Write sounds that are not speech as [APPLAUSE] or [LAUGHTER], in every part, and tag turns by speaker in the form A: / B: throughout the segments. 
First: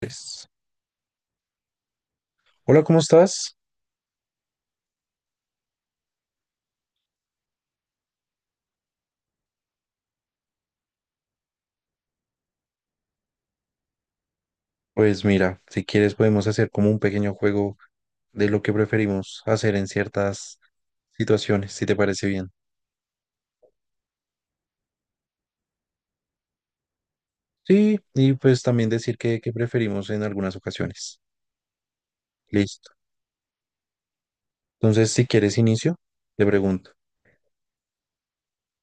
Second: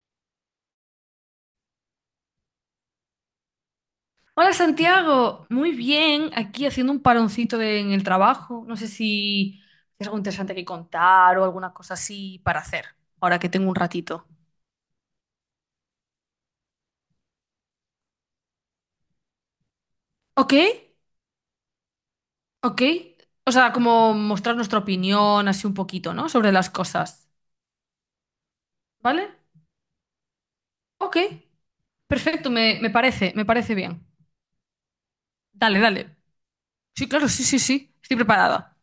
A: Pues, hola, ¿cómo estás?
B: Hola Santiago, muy bien, aquí haciendo un paroncito en el trabajo. No sé si es algo interesante que contar o alguna cosa así para hacer, ahora que tengo un ratito.
A: Pues mira, si quieres podemos hacer como un pequeño juego de lo que preferimos hacer en
B: Ok,
A: ciertas situaciones, si te parece bien.
B: ok. O sea, como mostrar nuestra opinión así un poquito, ¿no? Sobre las cosas,
A: Sí, y pues también decir
B: ¿vale?
A: que preferimos en algunas
B: Ok,
A: ocasiones.
B: perfecto,
A: Listo.
B: me parece bien.
A: Entonces, si quieres
B: Dale,
A: inicio,
B: dale.
A: te pregunto.
B: Sí, claro, sí, sí, sí, estoy preparada.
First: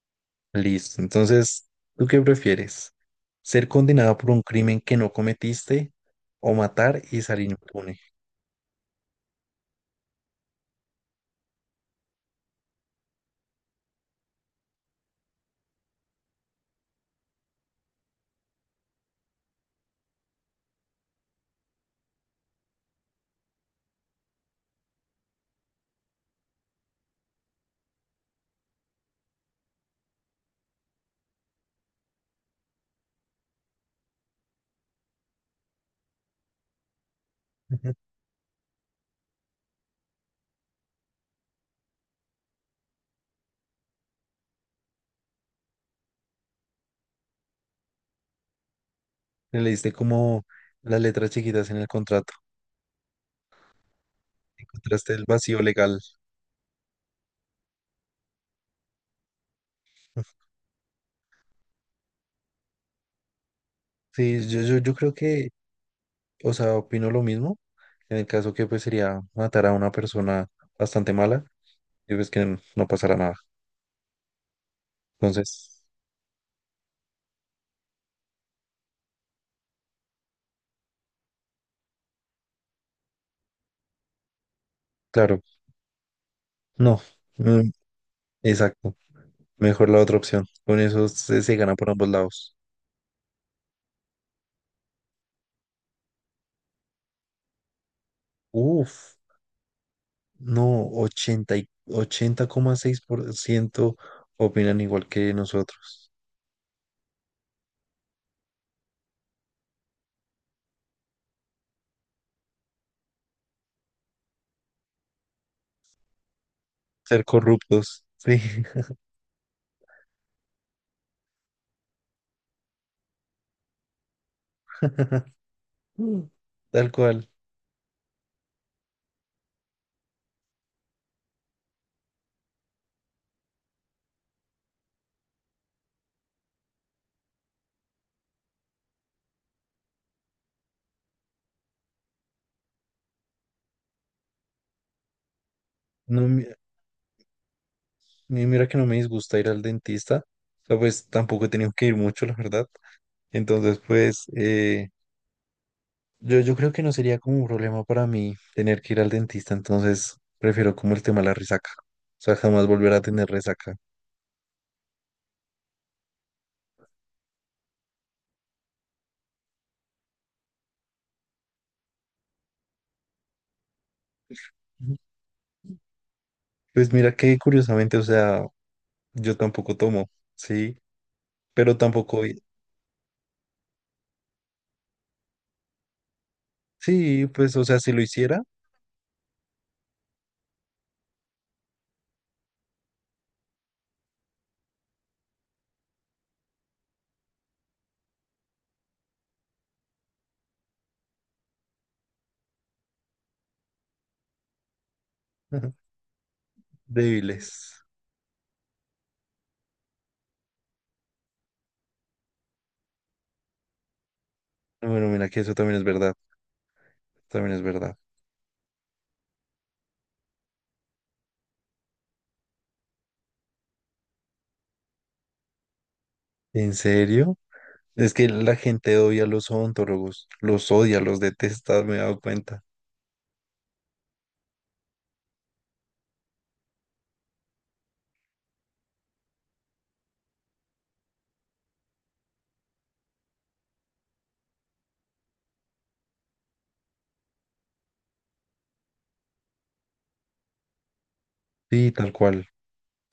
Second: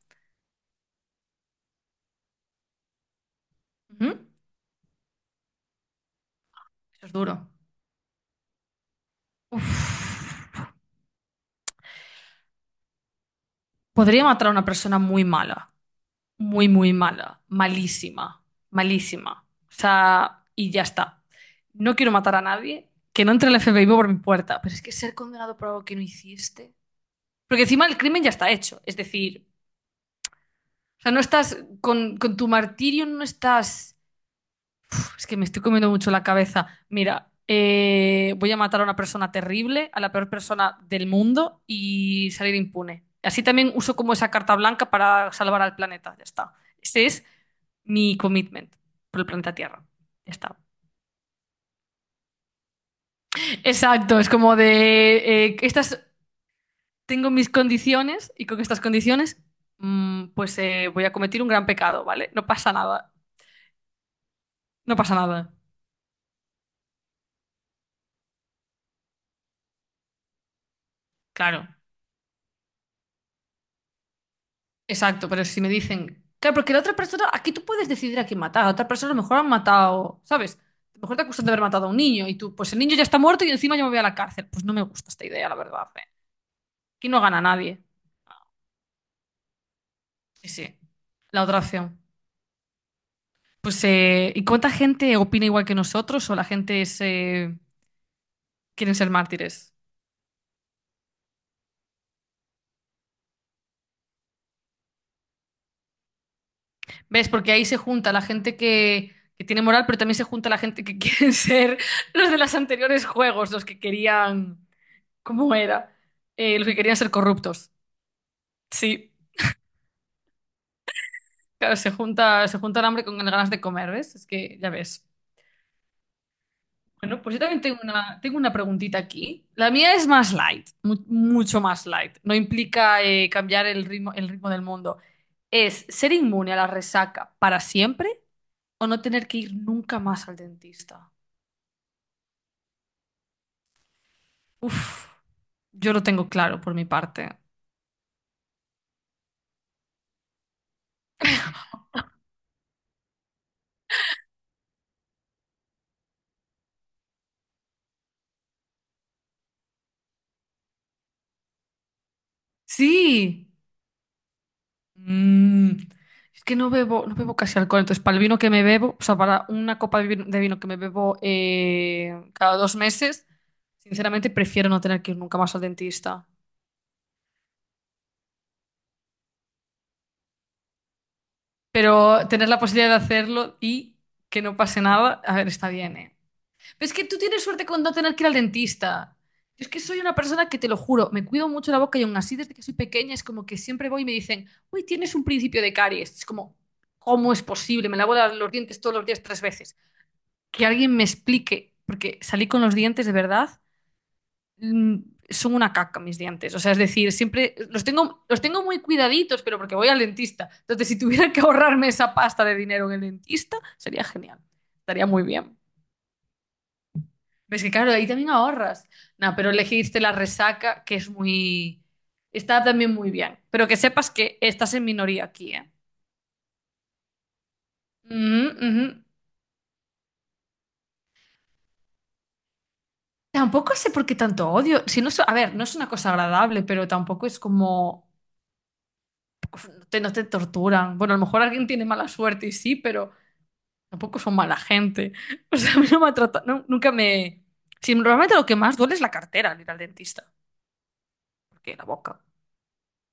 A: Listo. Entonces, ¿tú qué prefieres? ¿Ser condenado
B: Ujú.
A: por un crimen que no cometiste o matar
B: Eso es
A: y
B: duro.
A: salir impune?
B: Uf. Podría matar a una persona muy mala, muy, muy mala, malísima, malísima. O sea, y ya está. No quiero matar a nadie, que no entre el FBI por mi puerta, pero es que ser condenado por algo que no hiciste. Porque encima el crimen ya está hecho, es decir, o sea, no estás con tu martirio, no estás... Uf, es que me estoy comiendo mucho la cabeza. Mira,
A: [LAUGHS] Ujú.
B: voy a matar a una persona terrible, a la peor persona del mundo y salir impune. Así también uso como esa carta blanca para salvar al planeta, ya está. Ese es mi commitment por el planeta
A: Le
B: Tierra.
A: diste
B: Ya
A: como
B: está.
A: las letras chiquitas en el contrato.
B: Exacto, es como
A: Encontraste
B: de
A: el vacío legal.
B: estas tengo mis condiciones y con estas condiciones pues voy a cometer un gran pecado, ¿vale? No pasa nada,
A: Sí, yo
B: no
A: creo
B: pasa
A: que,
B: nada.
A: o sea, opino lo mismo, en el caso que pues sería matar a una persona bastante mala
B: Claro,
A: y pues que no pasará nada.
B: exacto, pero si me
A: Entonces,
B: dicen, claro, porque la otra persona, aquí tú puedes decidir a quién matar, a otra persona a lo mejor han matado, ¿sabes? A lo mejor te acusan de haber matado a un niño y tú, pues el niño ya está muerto y encima yo me voy a la cárcel. Pues no me gusta esta
A: claro,
B: idea, la verdad. ¿Eh?
A: no,
B: Aquí no gana
A: mm,
B: nadie.
A: exacto, mejor la otra opción.
B: Sí, sí.
A: Con eso se,
B: La
A: se
B: otra
A: gana por
B: opción.
A: ambos lados.
B: Pues, ¿y cuánta gente opina igual que nosotros o la gente es, quieren ser
A: Uf,
B: mártires?
A: no, 80,6% opinan igual que nosotros.
B: ¿Ves? Porque ahí se junta la gente que tiene moral, pero también se junta la gente que [LAUGHS] quieren ser los de los anteriores juegos, los que querían, ¿cómo era? Los que querían ser
A: Ser
B: corruptos.
A: corruptos, sí.
B: Sí, claro, se junta el hambre con las ganas de comer, ¿ves? Es que ya ves.
A: [LAUGHS] Mm, tal
B: Bueno,
A: cual.
B: pues yo también tengo una preguntita aquí. La mía es más light, mucho más light. No implica cambiar el ritmo del mundo. ¿Es ser inmune a la resaca para siempre o no tener que ir nunca más al dentista? Uf, yo lo
A: No,
B: tengo claro por mi parte.
A: y mira que no me disgusta ir al dentista, o sea, pues tampoco he tenido que ir mucho, la verdad. Entonces, pues yo creo que no sería como un problema para mí tener que ir al dentista, entonces prefiero como el tema de la resaca, o sea, jamás volver a tener
B: Sí.
A: resaca.
B: Mm, es que no bebo, no bebo casi alcohol. Entonces, para el vino que me bebo, o sea, para una copa de vino que me bebo cada 2 meses, sinceramente prefiero no
A: Ujú.
B: tener que ir nunca más al dentista.
A: Pues mira que curiosamente, o sea, yo tampoco tomo, ¿sí? Pero tampoco,
B: Pero tener la posibilidad de hacerlo y que no pase nada, a ver, está bien, ¿eh? Pero es que tú
A: sí,
B: tienes
A: pues, o
B: suerte
A: sea,
B: con
A: si
B: no
A: lo
B: tener que ir al
A: hiciera,
B: dentista. Yo es que soy una persona que, te lo juro, me cuido mucho la boca y aún así desde que soy pequeña es como que siempre voy y me dicen, uy, tienes un principio de caries. Es como, ¿cómo es posible? Me lavo los dientes todos los días 3 veces. Que alguien me explique, porque salí con los dientes de verdad mm, son una
A: [LAUGHS]
B: caca mis dientes. O sea, es decir,
A: débiles.
B: siempre los tengo muy cuidaditos, pero porque voy al dentista. Entonces, si tuviera que ahorrarme esa pasta de dinero en el dentista, sería genial. Estaría
A: Bueno,
B: muy
A: mira que eso
B: bien.
A: también es verdad, también es
B: Ves que claro,
A: verdad.
B: ahí también ahorras. No, pero elegiste la resaca, que es muy... Está también muy bien. Pero que sepas que estás en minoría aquí, ¿eh?
A: ¿En serio? Es que
B: Ujú,
A: la
B: ujú.
A: gente odia a los odontólogos, los odia, los detesta, me he dado cuenta.
B: Tampoco sé por qué tanto odio. Si no, a ver, no es una cosa agradable, pero tampoco es como... no te torturan. Bueno, a lo mejor alguien tiene mala suerte y sí, pero... Tampoco son mala gente. [LAUGHS] O sea, a mí no me ha tratado, nunca me... Sí, normalmente lo que más duele es la cartera al ir al dentista, porque la
A: Sí, tal
B: boca.
A: cual.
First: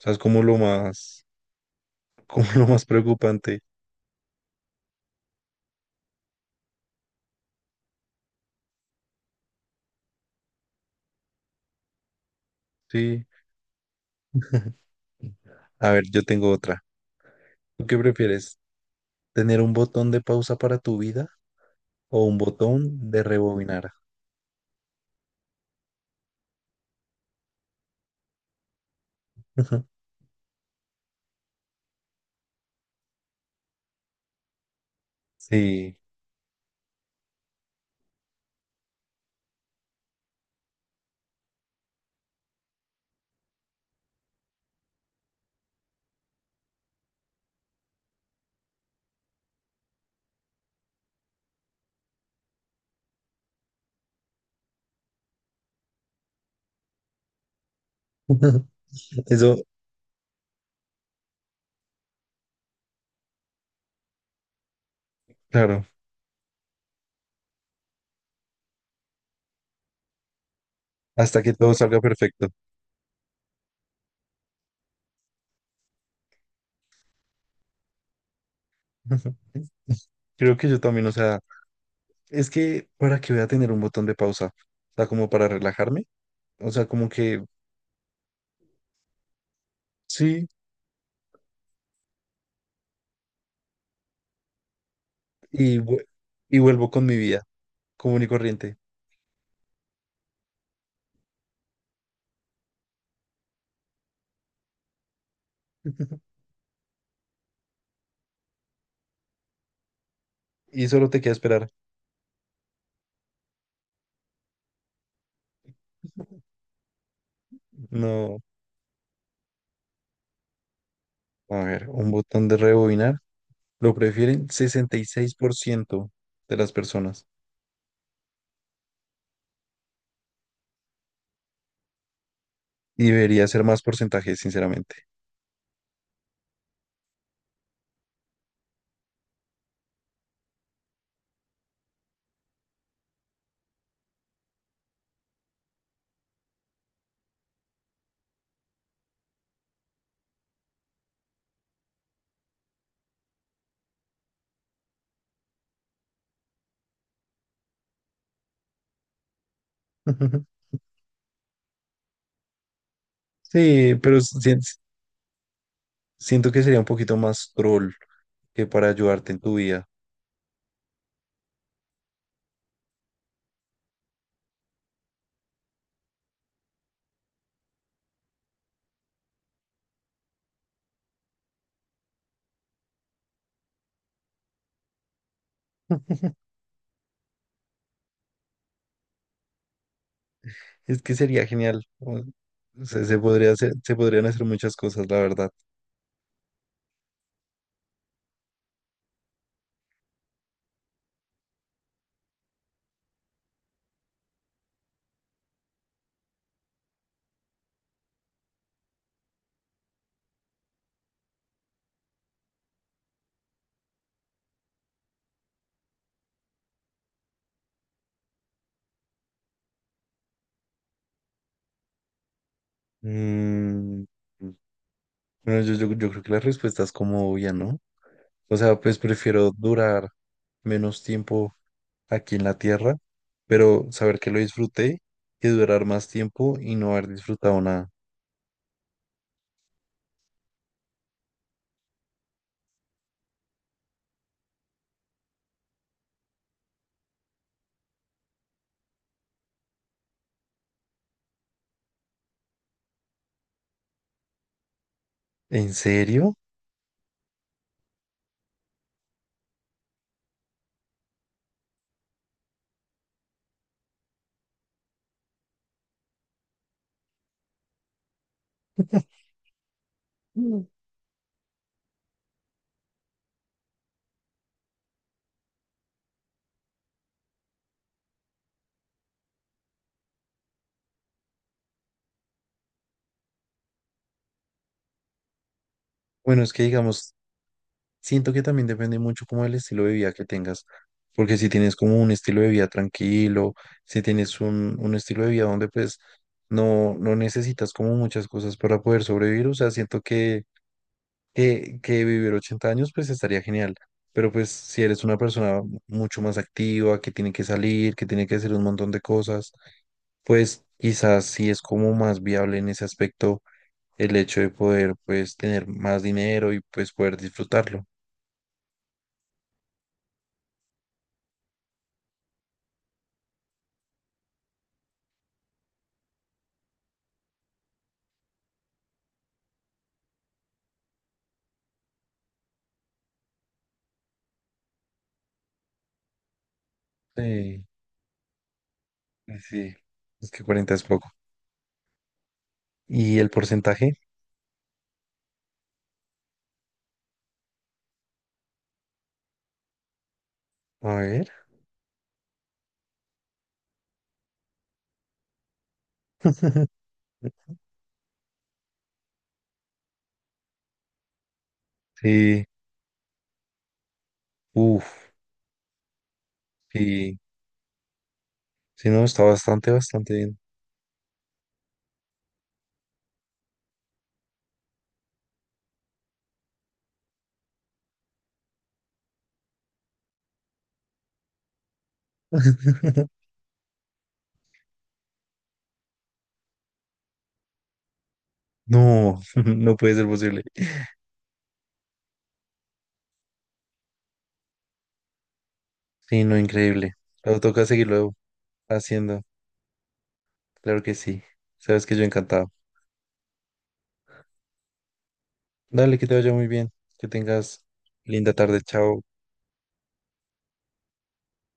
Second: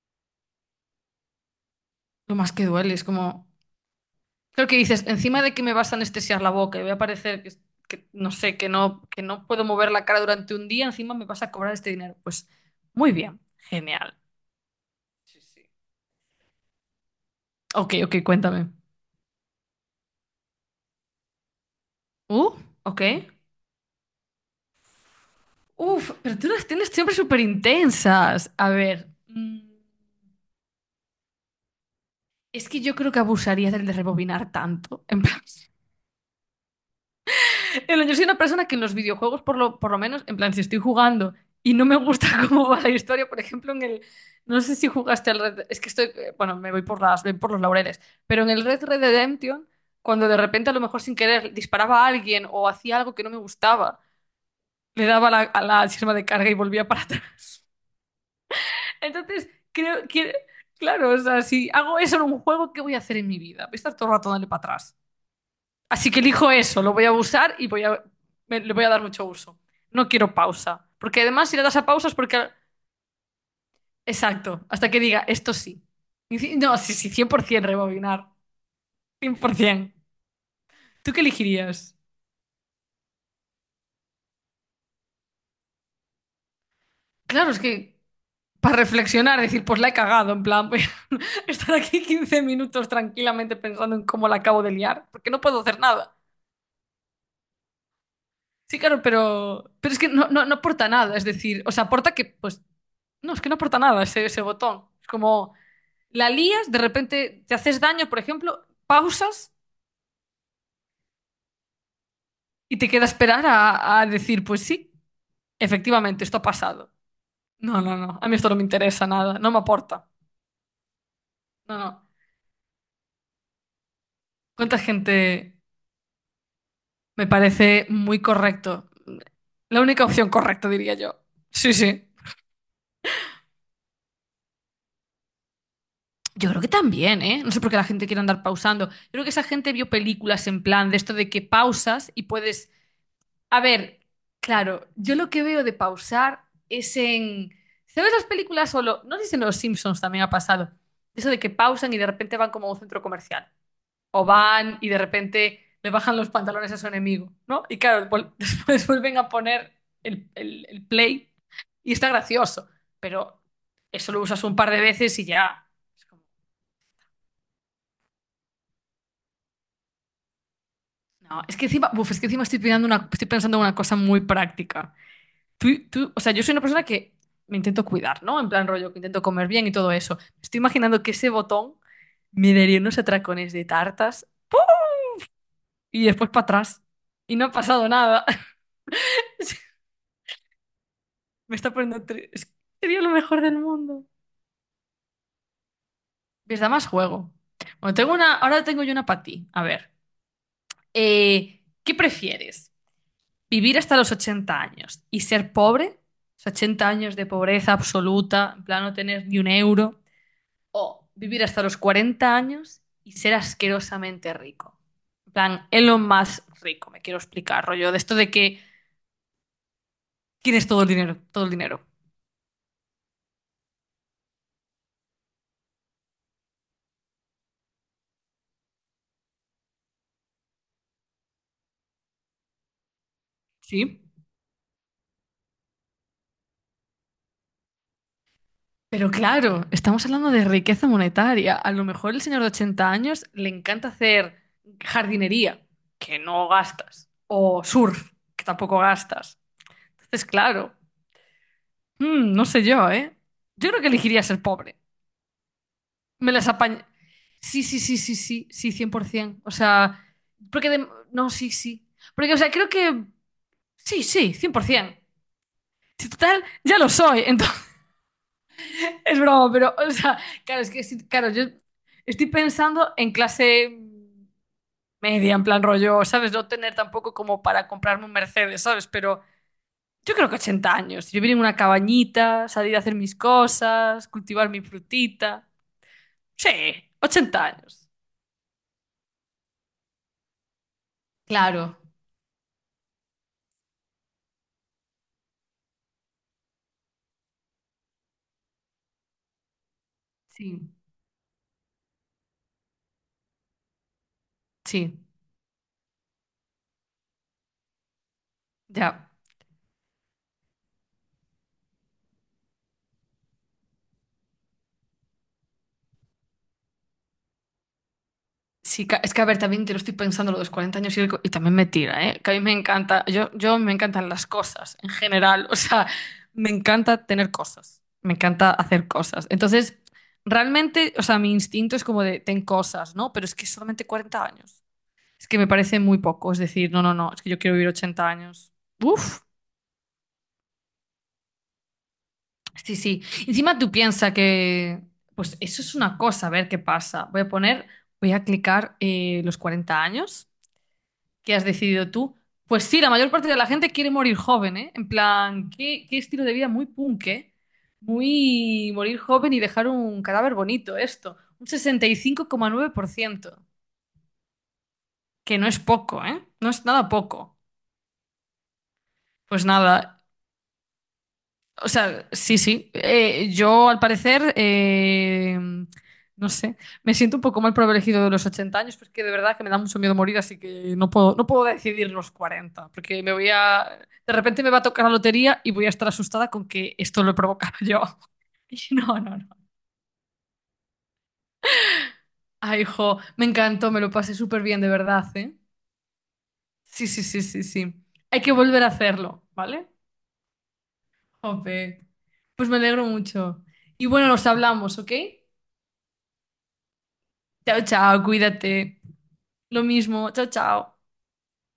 A: O sea, es como lo más,
B: Lo
A: como
B: más
A: [LAUGHS]
B: que
A: lo más
B: duele es como...
A: preocupante.
B: Creo que dices, encima de que me vas a anestesiar la boca y voy a parecer que no sé, que no puedo mover la cara durante un día, encima me vas a cobrar este dinero. Pues muy
A: Sí.
B: bien, genial. Sí, sí.
A: A ver, yo tengo otra. ¿Tú
B: Ok,
A: qué
B: ok,
A: prefieres?
B: cuéntame.
A: ¿Tener un botón de pausa para tu vida o un
B: Uh, ok.
A: botón de rebobinar?
B: Uf, pero tú las tienes siempre súper intensas. A ver,
A: [LAUGHS]
B: es que yo creo que abusaría del de rebobinar tanto. [LAUGHS]
A: Sí.
B: Yo soy una persona que en los videojuegos, por lo menos, en plan, si estoy jugando y no me gusta [LAUGHS] cómo va la historia, por ejemplo, en el. No sé si jugaste al Red. Es que estoy. Bueno, me voy por voy por los laureles. Pero en el Red Redemption, cuando de repente, a lo mejor sin querer, disparaba a alguien o hacía algo que no me gustaba, le daba a a la sirma de carga y volvía para atrás.
A: [LAUGHS]
B: [LAUGHS] Entonces,
A: Eso,
B: creo que. Claro, o sea, si hago eso en un juego, ¿qué voy a hacer en mi vida? Voy a estar todo el rato dándole para atrás.
A: claro,
B: Así que elijo eso, lo voy a usar y voy a, le voy a dar mucho uso. No quiero pausa, porque
A: hasta
B: además
A: que
B: si le
A: todo
B: das a
A: salga
B: pausa es
A: perfecto.
B: porque... Exacto, hasta que diga, esto sí. No, sí, sí, 100% rebobinar,
A: [LAUGHS]
B: 100%.
A: Creo que yo también, o
B: ¿Tú qué
A: sea,
B: elegirías?
A: es que para que voy a tener un botón de pausa, o sea, como para relajarme, o sea, como que
B: Claro, es que para reflexionar, decir, pues la he cagado, en
A: sí,
B: plan, voy a [LAUGHS] estar aquí 15 minutos tranquilamente pensando en cómo la acabo de liar, porque no puedo hacer
A: y, vu-
B: nada.
A: y vuelvo con mi vida común y corriente.
B: Sí, claro, pero es que no, no, no aporta nada, es decir, o sea, aporta que, pues, no, es que no aporta nada ese, ese botón. Es como... La
A: [LAUGHS]
B: lías, de repente te haces daño, por ejemplo, pausas
A: Y solo te queda esperar.
B: y te queda esperar a decir, pues sí, efectivamente, esto ha pasado. No, no, no, a mí
A: No.
B: esto no me interesa nada, no me aporta.
A: A
B: No,
A: ver,
B: no.
A: un botón de rebobinar. Lo prefieren
B: ¿Cuánta
A: sesenta y seis
B: gente
A: por ciento de las personas.
B: me parece muy correcto? La única opción correcta, diría yo. Sí, sí.
A: Y debería ser más porcentaje, sinceramente.
B: Yo creo que también, ¿eh? No sé por qué la gente quiere andar pausando. Yo creo que esa gente vio películas en plan de esto de que pausas y puedes. A ver, claro, yo lo que veo de pausar es en... ¿Sabes las películas solo? No sé si en Los Simpsons también ha pasado. Eso de que pausan y de repente van como a un centro comercial. O van y de repente le bajan los pantalones a su enemigo, ¿no? Y claro, [LAUGHS] después vuelven a poner
A: [LAUGHS]
B: el play y está gracioso. Pero
A: Sí,
B: eso
A: pero
B: lo usas un par de veces y ya. Es como,
A: siento que sería un poquito más troll que para ayudarte en tu vida.
B: no, es que encima, uf, es que encima estoy pensando una, estoy pensando en una cosa muy práctica. O sea, yo soy una persona que me intento cuidar, ¿no? En plan rollo, que intento comer bien y todo eso. Me estoy imaginando que ese botón me daría unos atracones de tartas y después para atrás. Y no ha pasado nada. [LAUGHS]
A: Es que sería
B: Me está
A: genial.
B: poniendo
A: O
B: es que sería
A: sea,
B: lo mejor del
A: se
B: mundo.
A: podrían hacer muchas cosas, la verdad.
B: ¿Ves? Da más juego. Bueno, tengo una, ahora tengo yo una para ti. A ver, ¿qué prefieres? ¿Vivir hasta los 80 años y ser pobre? O sea, 80 años de pobreza absoluta, en plan no tener ni un euro. O vivir hasta los 40 años y ser asquerosamente rico. En plan, Elon más rico, me quiero explicar, rollo, de esto de que tienes todo el dinero, todo el dinero.
A: Mm, bueno, yo creo que la respuesta es como obvia, ¿no? O sea, pues prefiero durar menos tiempo aquí en la tierra, pero
B: Sí.
A: saber que lo disfruté que durar más tiempo y no haber disfrutado nada.
B: Pero claro, estamos hablando de riqueza monetaria. A lo mejor el señor de 80 años le encanta hacer jardinería, que no gastas, o surf, que tampoco gastas. Entonces, claro, no sé yo, ¿eh? Yo creo que elegiría ser pobre.
A: ¿En
B: Me
A: serio?
B: las apañé. Sí, sí, sí, sí, sí, sí, 100%. O sea, porque de... No, sí, sí. Porque, o sea, creo que... Sí, sí, 100%. Si total, ya lo soy. Entonces, [LAUGHS] es broma, pero, o sea, claro,
A: Mm.
B: es que, sí, claro, yo estoy pensando en clase media, en plan rollo, ¿sabes? No tener tampoco como para comprarme un Mercedes, ¿sabes? Pero yo creo que 80 años. Vivir en una cabañita, salir a hacer mis cosas, cultivar mi frutita.
A: Bueno, es
B: Sí,
A: que digamos,
B: 80 años.
A: siento que también depende mucho como el estilo de vida que tengas, porque si tienes
B: Claro.
A: como un estilo de vida tranquilo, si tienes un estilo de vida donde pues no, no necesitas como muchas cosas para poder sobrevivir, o sea, siento que
B: Sí.
A: que vivir 80 años pues estaría genial, pero pues si
B: Sí,
A: eres una persona mucho más activa, que tiene que salir, que tiene que hacer un montón de
B: ya.
A: cosas, pues quizás sí es como más viable en ese aspecto el hecho de poder pues tener más dinero y pues poder disfrutarlo.
B: Sí, es que a ver, también te lo estoy pensando lo de los 40 años y también me tira, ¿eh? Que a mí me encanta, yo me encantan las cosas en general, [LAUGHS] o sea, me encanta tener cosas, me encanta hacer cosas. Entonces, realmente, o sea, mi instinto es como de, ten cosas, ¿no? Pero es que solamente 40 años. Es que me parece muy poco, es decir, no, no, no, es que yo quiero
A: Sí,
B: vivir 80 años. Uf,
A: sí, sí, es que 40 es poco.
B: sí, sí.
A: ¿Y el
B: Encima tú
A: porcentaje?
B: piensas que, pues eso es una cosa, a ver qué pasa. Voy a poner, voy a clicar los 40 años.
A: A
B: Que has
A: ver.
B: decidido tú. Pues sí, la mayor parte de la gente quiere morir joven, ¿eh? En plan, qué, qué estilo de vida muy
A: [LAUGHS]
B: punk, ¿eh? Muy morir joven y dejar un cadáver bonito, esto. Un sesenta y cinco
A: Sí,
B: coma nueve por ciento
A: uff,
B: que no es poco, ¿eh? No es nada
A: sí,
B: poco.
A: sí, no, está
B: Pues
A: bastante,
B: nada,
A: bastante bien.
B: o sea, sí, sí. Yo, al parecer, no sé, me siento un poco mal por haber elegido de los 80 años, porque de verdad que me da mucho miedo morir, así que no puedo, no puedo decidir los 40, porque
A: [LAUGHS]
B: me voy a... De repente me va a tocar la lotería y voy a estar asustada con que esto lo he provocado yo. [LAUGHS] No, no,
A: No,
B: no.
A: [LAUGHS] no puede ser posible.
B: Ay, hijo, me encantó, me lo pasé súper bien, de verdad, ¿eh?
A: Sí, no,
B: Sí,
A: increíble.
B: sí, sí,
A: Pero
B: sí,
A: toca
B: sí.
A: seguirlo
B: Hay que volver a
A: haciendo.
B: hacerlo, ¿vale?
A: Claro que sí. Sabes
B: Jope.
A: que yo
B: Pues
A: encantado.
B: me alegro mucho. Y bueno, nos hablamos, ¿ok?
A: Dale, que te vaya muy bien. Que
B: Chao,
A: tengas
B: chao,
A: linda tarde.
B: cuídate.
A: Chao.
B: Lo mismo, chao, chao.